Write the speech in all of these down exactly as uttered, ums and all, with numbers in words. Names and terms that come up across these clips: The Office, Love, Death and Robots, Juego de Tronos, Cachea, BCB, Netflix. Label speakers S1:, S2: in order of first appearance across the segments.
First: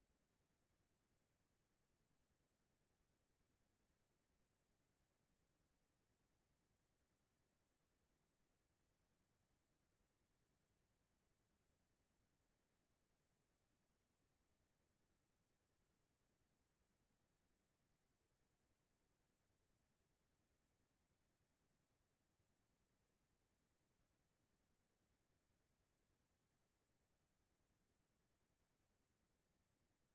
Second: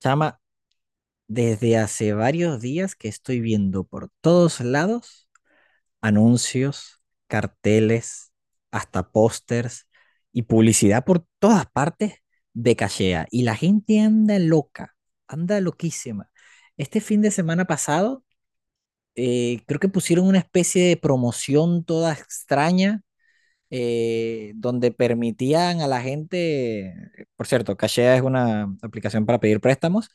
S1: Chama, desde hace varios días que estoy viendo por todos lados anuncios, carteles, hasta pósters y publicidad por todas partes de Cachea. Y la gente anda loca, anda loquísima. Este fin de semana pasado, eh, creo que pusieron una especie de promoción toda extraña eh, donde permitían a la gente, por cierto, Cashea es una aplicación para pedir préstamos,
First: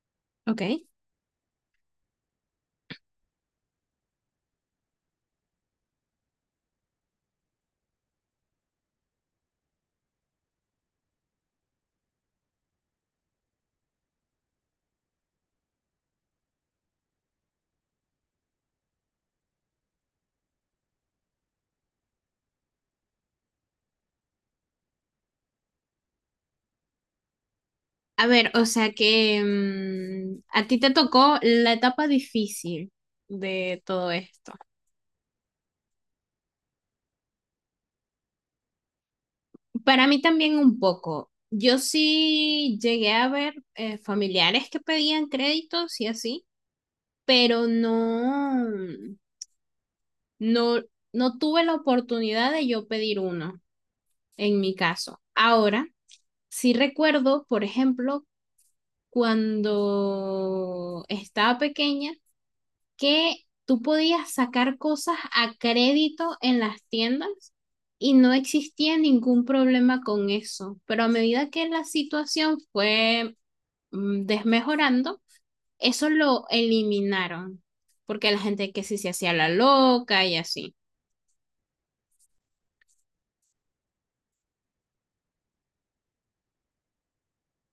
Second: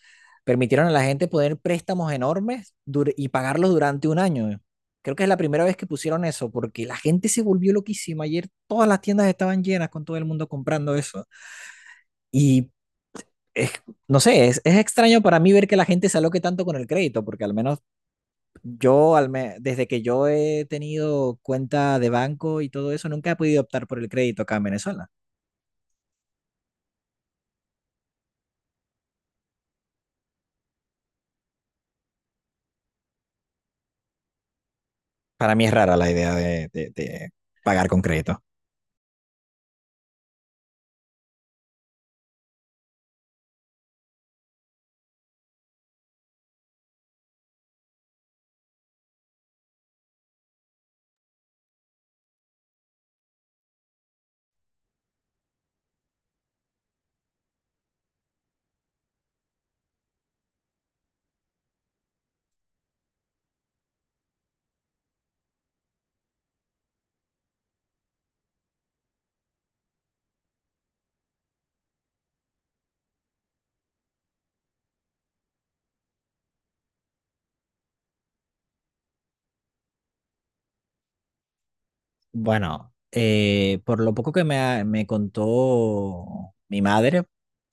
S2: Ok.
S1: permitieron a la gente poner préstamos enormes dur- y pagarlos durante un año. Creo que es la primera vez que pusieron eso, porque la gente se volvió loquísima. Ayer todas las tiendas estaban llenas con todo el mundo comprando eso. Y es- no sé, es, es extraño para mí ver que la gente se aloque tanto con el crédito, porque al menos yo, al me- desde que yo he tenido cuenta de banco y todo eso, nunca he podido optar por el crédito acá en Venezuela.
S2: A ver, o sea que mm, a ti te tocó la etapa difícil de todo esto.
S1: Para mí es rara la idea de, de- de pagar con crédito.
S2: Para mí también un poco. Yo sí llegué a ver eh, familiares que pedían créditos y así, pero no, no, no tuve la oportunidad de yo pedir uno en mi caso. Ahora, sí recuerdo, por ejemplo, cuando estaba pequeña que tú podías sacar cosas a crédito en las tiendas y no existía ningún problema con eso. Pero a medida que la situación fue mm, desmejorando, eso lo eliminaron, porque la gente que sí se hacía la loca y así.
S1: Bueno, eh, por lo poco que me, ha- me contó mi madre,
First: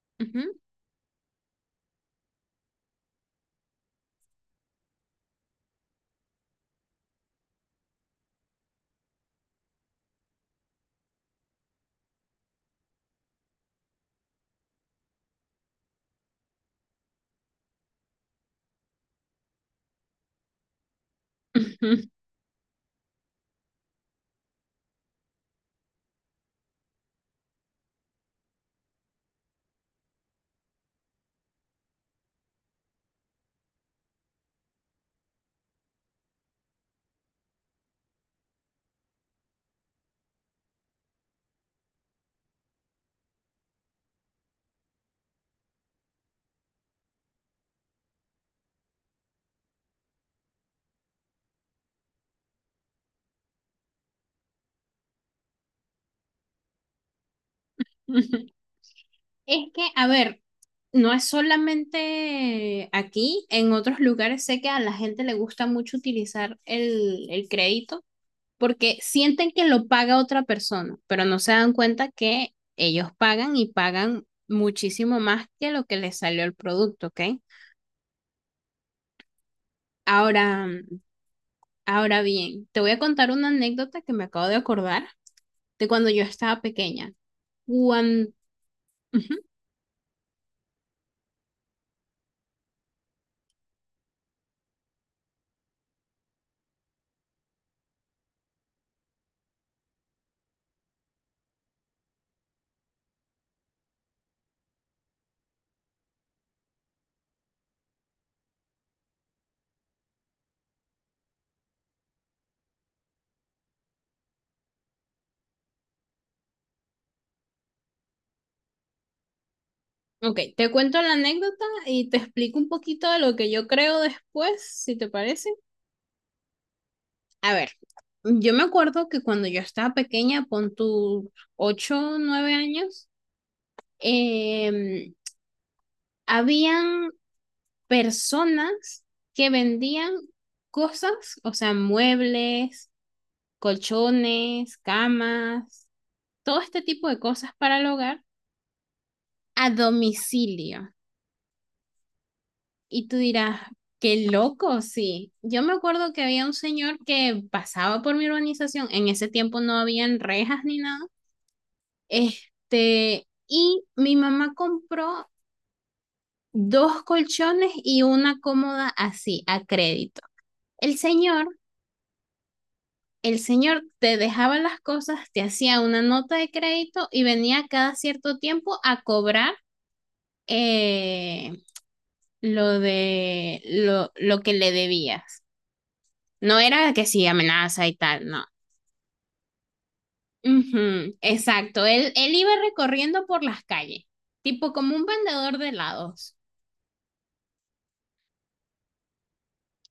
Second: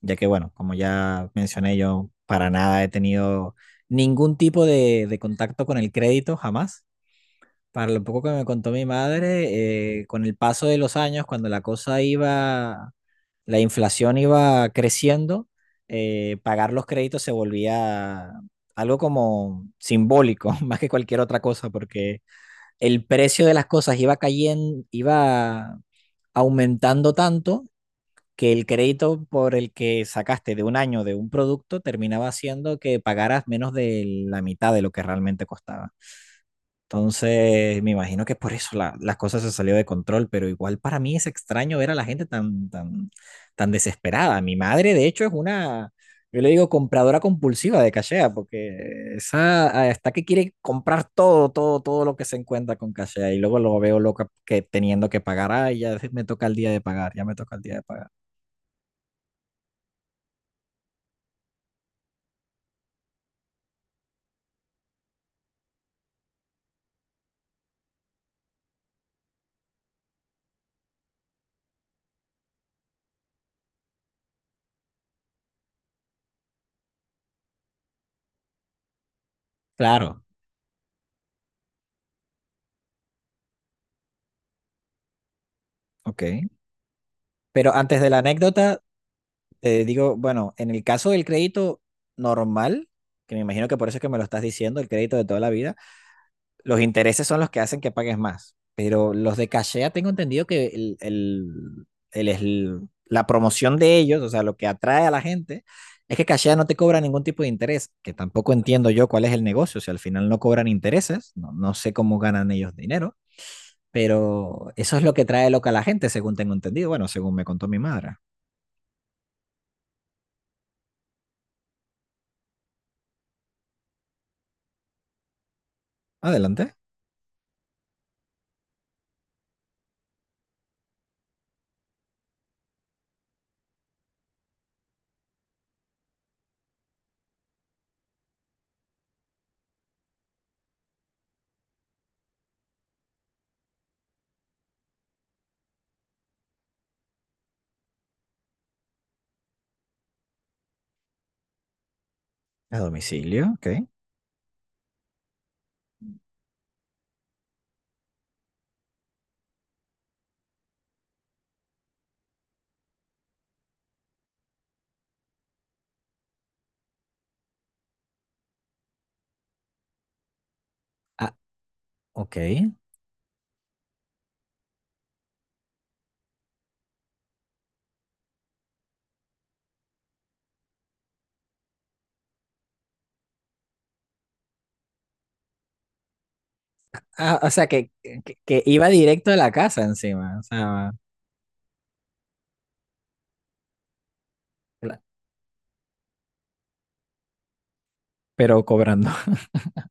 S1: ya que,
S2: Ujú.
S1: bueno, como ya mencioné, yo para nada he tenido ningún tipo de, de contacto con el crédito, jamás. Para lo poco que me contó mi madre, eh, con el paso de los años, cuando la cosa iba la inflación iba creciendo, eh, pagar los créditos se volvía algo como simbólico, más que cualquier otra cosa, porque el precio de las cosas iba cayendo, iba aumentando tanto que el crédito por el que sacaste de un año de un producto terminaba haciendo que pagaras menos de la mitad de lo que realmente costaba. Entonces, me imagino que por eso la- las cosas se salió de control, pero igual para mí es extraño ver a la gente tan, tan, tan desesperada. Mi madre, de hecho, es una, yo le digo, compradora compulsiva de cachea, porque esa ah, está que quiere comprar todo, todo, todo lo que se encuentra con cachea, y luego lo veo loca que teniendo que pagar, ay, ya me toca el día de pagar, ya me toca el día de pagar.
S2: Es que, a ver, no es solamente aquí, en otros lugares sé que a la gente le gusta mucho utilizar el, el crédito porque sienten que lo paga otra persona, pero no se dan cuenta que ellos pagan y pagan muchísimo más que lo que les salió el producto, ¿ok?
S1: Claro,
S2: Ahora, ahora bien, te voy a contar una anécdota que me acabo de acordar de cuando yo
S1: ok.
S2: estaba pequeña.
S1: Pero antes de la
S2: Cuando...
S1: anécdota,
S2: Uh-huh.
S1: te digo, bueno, en el caso del crédito normal, que me imagino que por eso es que me lo estás diciendo, el crédito de toda la vida, los intereses son los que hacen que pagues más. Pero los de cachea tengo entendido que el, el- el- el- la promoción de ellos, o sea, lo que atrae a la gente, es que cachea no te cobra ningún tipo de interés, que tampoco entiendo yo cuál es el negocio, si al final no cobran intereses, no, no sé cómo ganan ellos dinero, pero eso es lo que trae loca a la gente, según tengo entendido, bueno, según me contó mi madre.
S2: Ok, te cuento la anécdota y te explico un poquito de lo que yo creo después, si te parece.
S1: Adelante.
S2: A ver, yo me acuerdo que cuando yo estaba pequeña, pon tus ocho, nueve años, eh, habían personas que vendían cosas, o sea, muebles, colchones, camas, todo este tipo de cosas para el hogar a domicilio.
S1: A
S2: Y tú
S1: domicilio,
S2: dirás,
S1: ok.
S2: qué loco, sí. Yo me acuerdo que había un señor que pasaba por mi urbanización, en ese tiempo no habían rejas ni nada, este, y mi mamá compró dos colchones y una cómoda así, a crédito. El
S1: Ah,
S2: señor
S1: ok.
S2: el señor te dejaba las cosas, te hacía una nota de crédito y venía cada cierto tiempo a cobrar eh, lo de lo, lo que le debías. No era que sí,
S1: Ah, o sea,
S2: amenaza
S1: que,
S2: y tal,
S1: que,
S2: no.
S1: que iba directo a la casa encima, o sea,
S2: Ujú, exacto, él, él iba recorriendo por las calles, tipo como
S1: la-
S2: un vendedor de helados.
S1: pero cobrando.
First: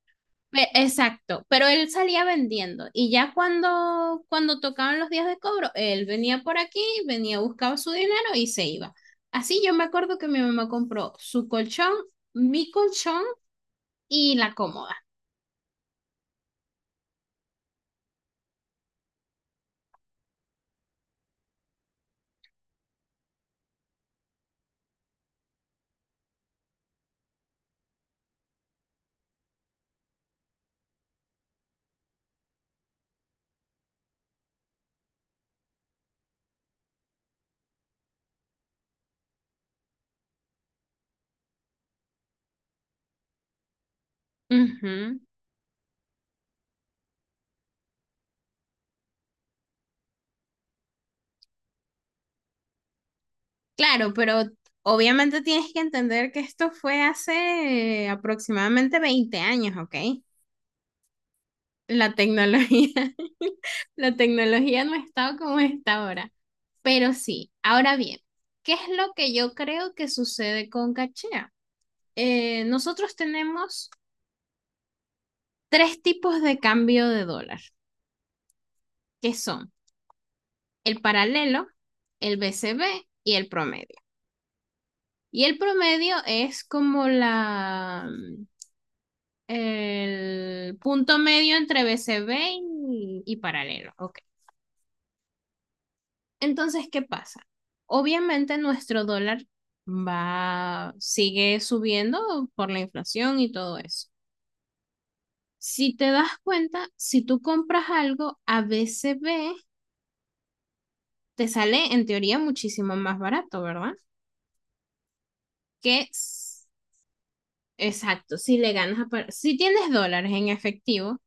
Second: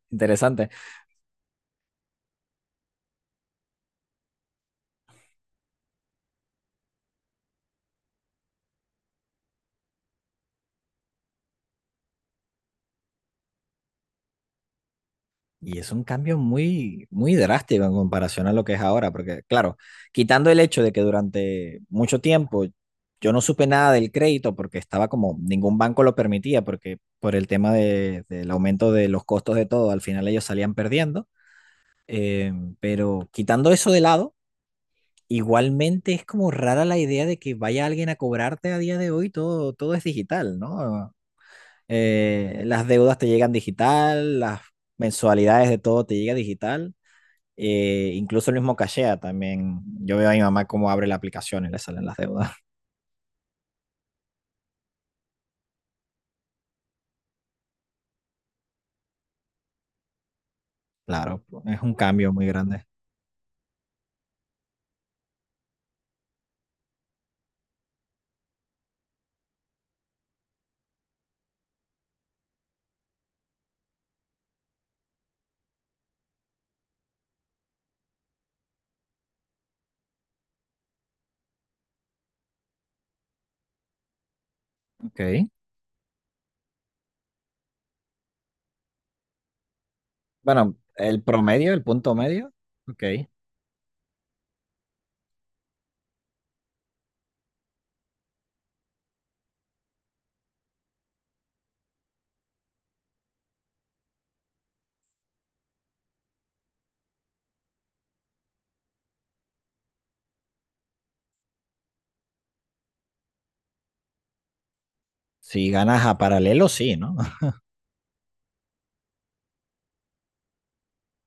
S2: Pe-
S1: Interesante.
S2: Exacto, pero él salía vendiendo y ya cuando, cuando tocaban los días de cobro, él venía por aquí, venía, buscaba su dinero y se iba. Así yo me acuerdo que mi mamá compró su colchón, mi colchón y la cómoda.
S1: Y es un cambio muy, muy drástico en comparación a lo que es ahora, porque claro, quitando el hecho de que durante mucho tiempo yo no supe nada del crédito porque estaba como, ningún banco lo permitía, porque por el tema de- del aumento de los costos de todo, al final ellos salían perdiendo. Eh, pero quitando eso de lado, igualmente es como rara la idea de que vaya alguien a cobrarte a día de hoy, todo, todo es digital, ¿no? Eh, las deudas te llegan digital, las
S2: Ujú.
S1: mensualidades de todo te llega digital, eh, incluso el mismo cachea también. Yo veo a mi mamá cómo abre la aplicación y le salen las deudas.
S2: Claro, pero obviamente tienes que entender que esto fue hace eh, aproximadamente veinte años, ¿ok?
S1: Claro, es un
S2: La
S1: cambio muy grande.
S2: tecnología, la tecnología no ha estado como está ahora, pero sí. Ahora bien, ¿qué es lo que yo creo que sucede con Cachea? Eh, nosotros tenemos tres tipos de cambio de dólar, que son el paralelo, el B C B y el promedio. Y
S1: Ok.
S2: el promedio es como la
S1: Bueno,
S2: el punto
S1: el
S2: medio
S1: promedio, el
S2: entre
S1: punto
S2: B C B
S1: medio, ok.
S2: y, y paralelo, ¿ok? Entonces, ¿qué pasa? Obviamente nuestro dólar va, sigue subiendo por la inflación y todo eso. Si te das cuenta, si tú compras algo a B C B te sale en teoría muchísimo más barato, ¿verdad?
S1: Si ganas
S2: Que
S1: a paralelo, sí, ¿no?
S2: Exacto, si le ganas a si tienes dólares en efectivo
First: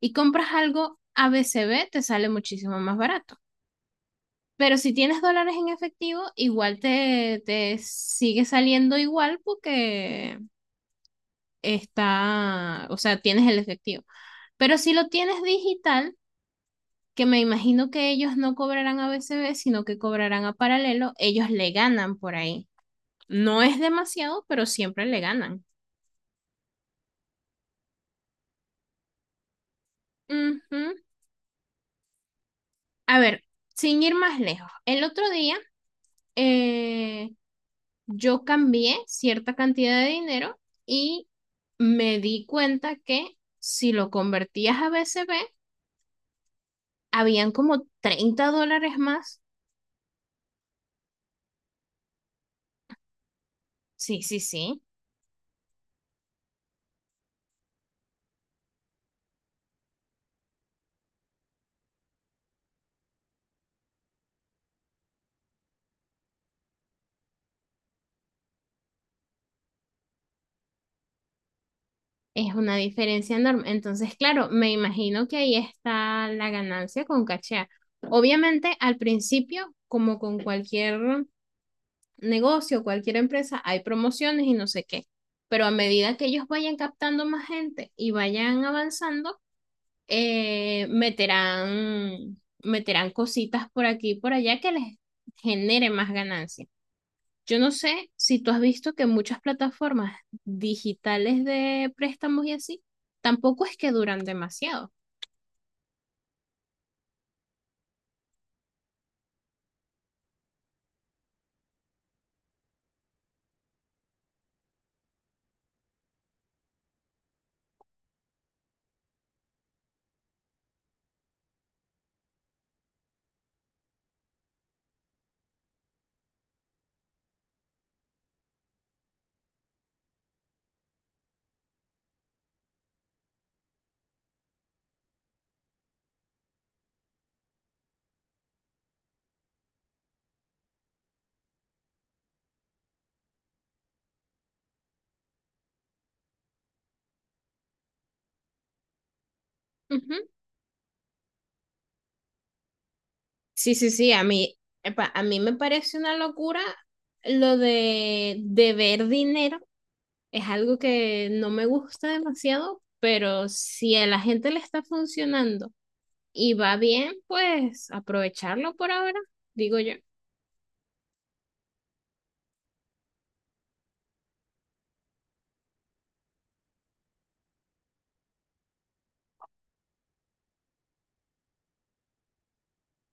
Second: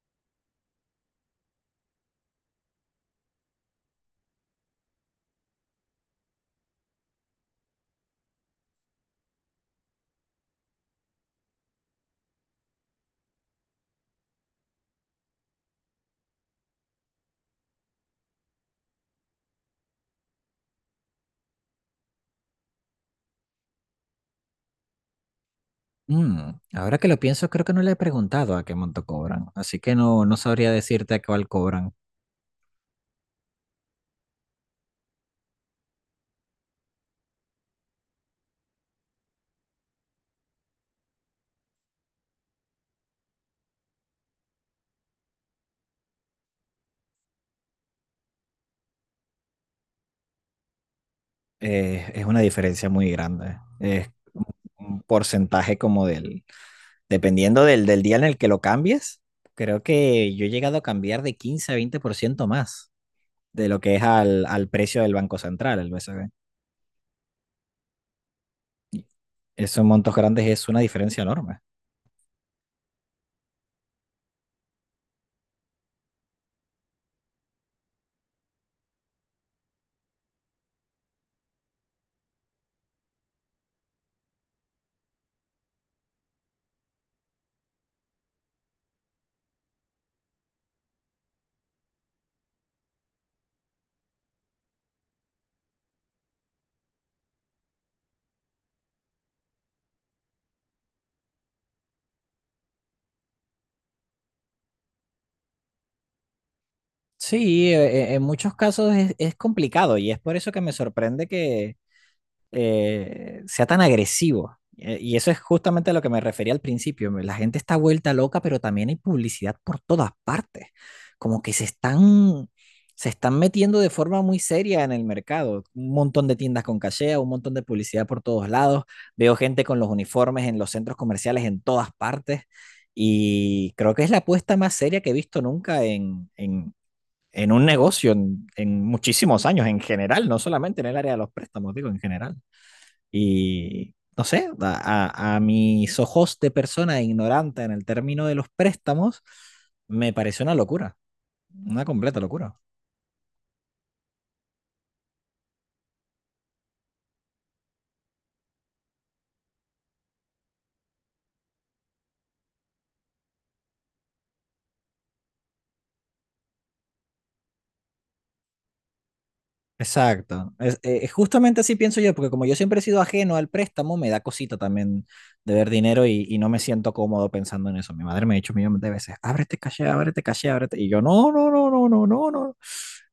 S2: y compras algo a B C B te sale muchísimo más barato. Pero si tienes dólares en efectivo, igual te, te sigue saliendo igual porque está, o sea, tienes el efectivo. Pero si lo tienes digital, que me imagino que ellos no cobrarán a B C B, sino que cobrarán a paralelo, ellos le ganan por ahí. No es demasiado, pero siempre le ganan.
S1: Mm, ahora que lo pienso, creo que no le he preguntado a qué monto cobran, así que no, no
S2: Uh
S1: sabría
S2: -huh.
S1: decirte a cuál cobran.
S2: A ver, sin ir más lejos, el otro día eh, yo cambié cierta cantidad de dinero y me di cuenta que si lo convertías a B C B, habían como treinta dólares más.
S1: Eh, es una diferencia muy grande. Es
S2: Sí, sí, sí.
S1: un porcentaje como del, dependiendo del, del día en el que lo cambies, creo que yo he llegado a cambiar de quince a veinte por ciento más de lo que es al, al precio del Banco Central, el B C B. Y esos montos grandes es una diferencia enorme.
S2: Es una diferencia enorme. Entonces, claro, me imagino que ahí está la ganancia con cachea. Obviamente, al principio, como con cualquier negocio, cualquier empresa, hay promociones y no sé qué. Pero a medida que ellos vayan captando más gente y vayan avanzando, eh, meterán, meterán cositas por aquí y por allá que les genere más ganancia. Yo no sé si tú has visto que muchas plataformas digitales de préstamos y así, tampoco es que duran demasiado.
S1: Sí, eh, eh, en muchos casos es, es complicado y es por eso que me sorprende que eh, sea tan agresivo. Eh, Y eso es justamente a lo que me refería al principio. La gente está vuelta loca, pero también hay publicidad por todas partes. Como que se están, se están metiendo de forma muy seria en el mercado. Un montón de tiendas con cachea, un montón de publicidad por todos lados. Veo gente con los uniformes en los centros comerciales en todas partes. Y creo que es la apuesta más seria que he visto nunca en, en, en un negocio en, en muchísimos años, en general, no solamente en el área de los préstamos, digo, en general. Y no sé, a, a- a mis ojos de persona ignorante en el término de los préstamos, me
S2: Ujú.
S1: pareció una locura, una completa locura.
S2: Sí, sí, sí, a mí, epa, a mí me parece una locura lo de deber dinero. Es algo que no me gusta demasiado, pero si a la gente le está funcionando y va bien, pues aprovecharlo por ahora, digo yo.
S1: Exacto. Es, eh, eh, justamente así pienso yo, porque como yo siempre he sido ajeno al préstamo, me da cosita también de ver dinero y, y no me siento cómodo pensando en eso. Mi madre me ha dicho millones de veces, ábrete caché, ábrete caché, ábrete. Y yo, no, no, no, no, no, no, no.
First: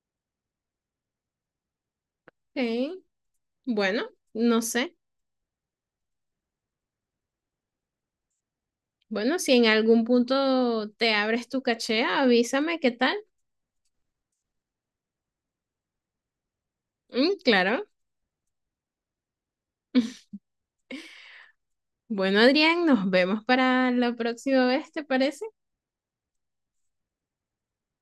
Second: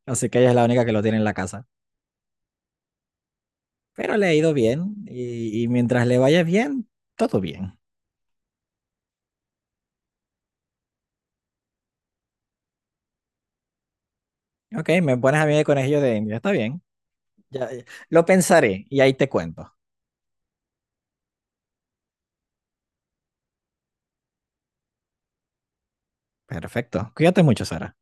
S1: Así que ella es la única que lo tiene en la casa.
S2: Ok, bueno,
S1: Pero le ha ido
S2: no
S1: bien
S2: sé.
S1: y, y mientras le vaya bien, todo bien.
S2: Bueno, si en algún punto te abres tu caché, avísame qué tal.
S1: Ok, me pones a mí de conejillo de India. Está bien.
S2: Mm,
S1: Ya, ya.
S2: claro.
S1: Lo pensaré y ahí te cuento.
S2: Bueno, Adrián, nos vemos para la próxima vez, ¿te parece?
S1: Perfecto. Cuídate mucho, Sara.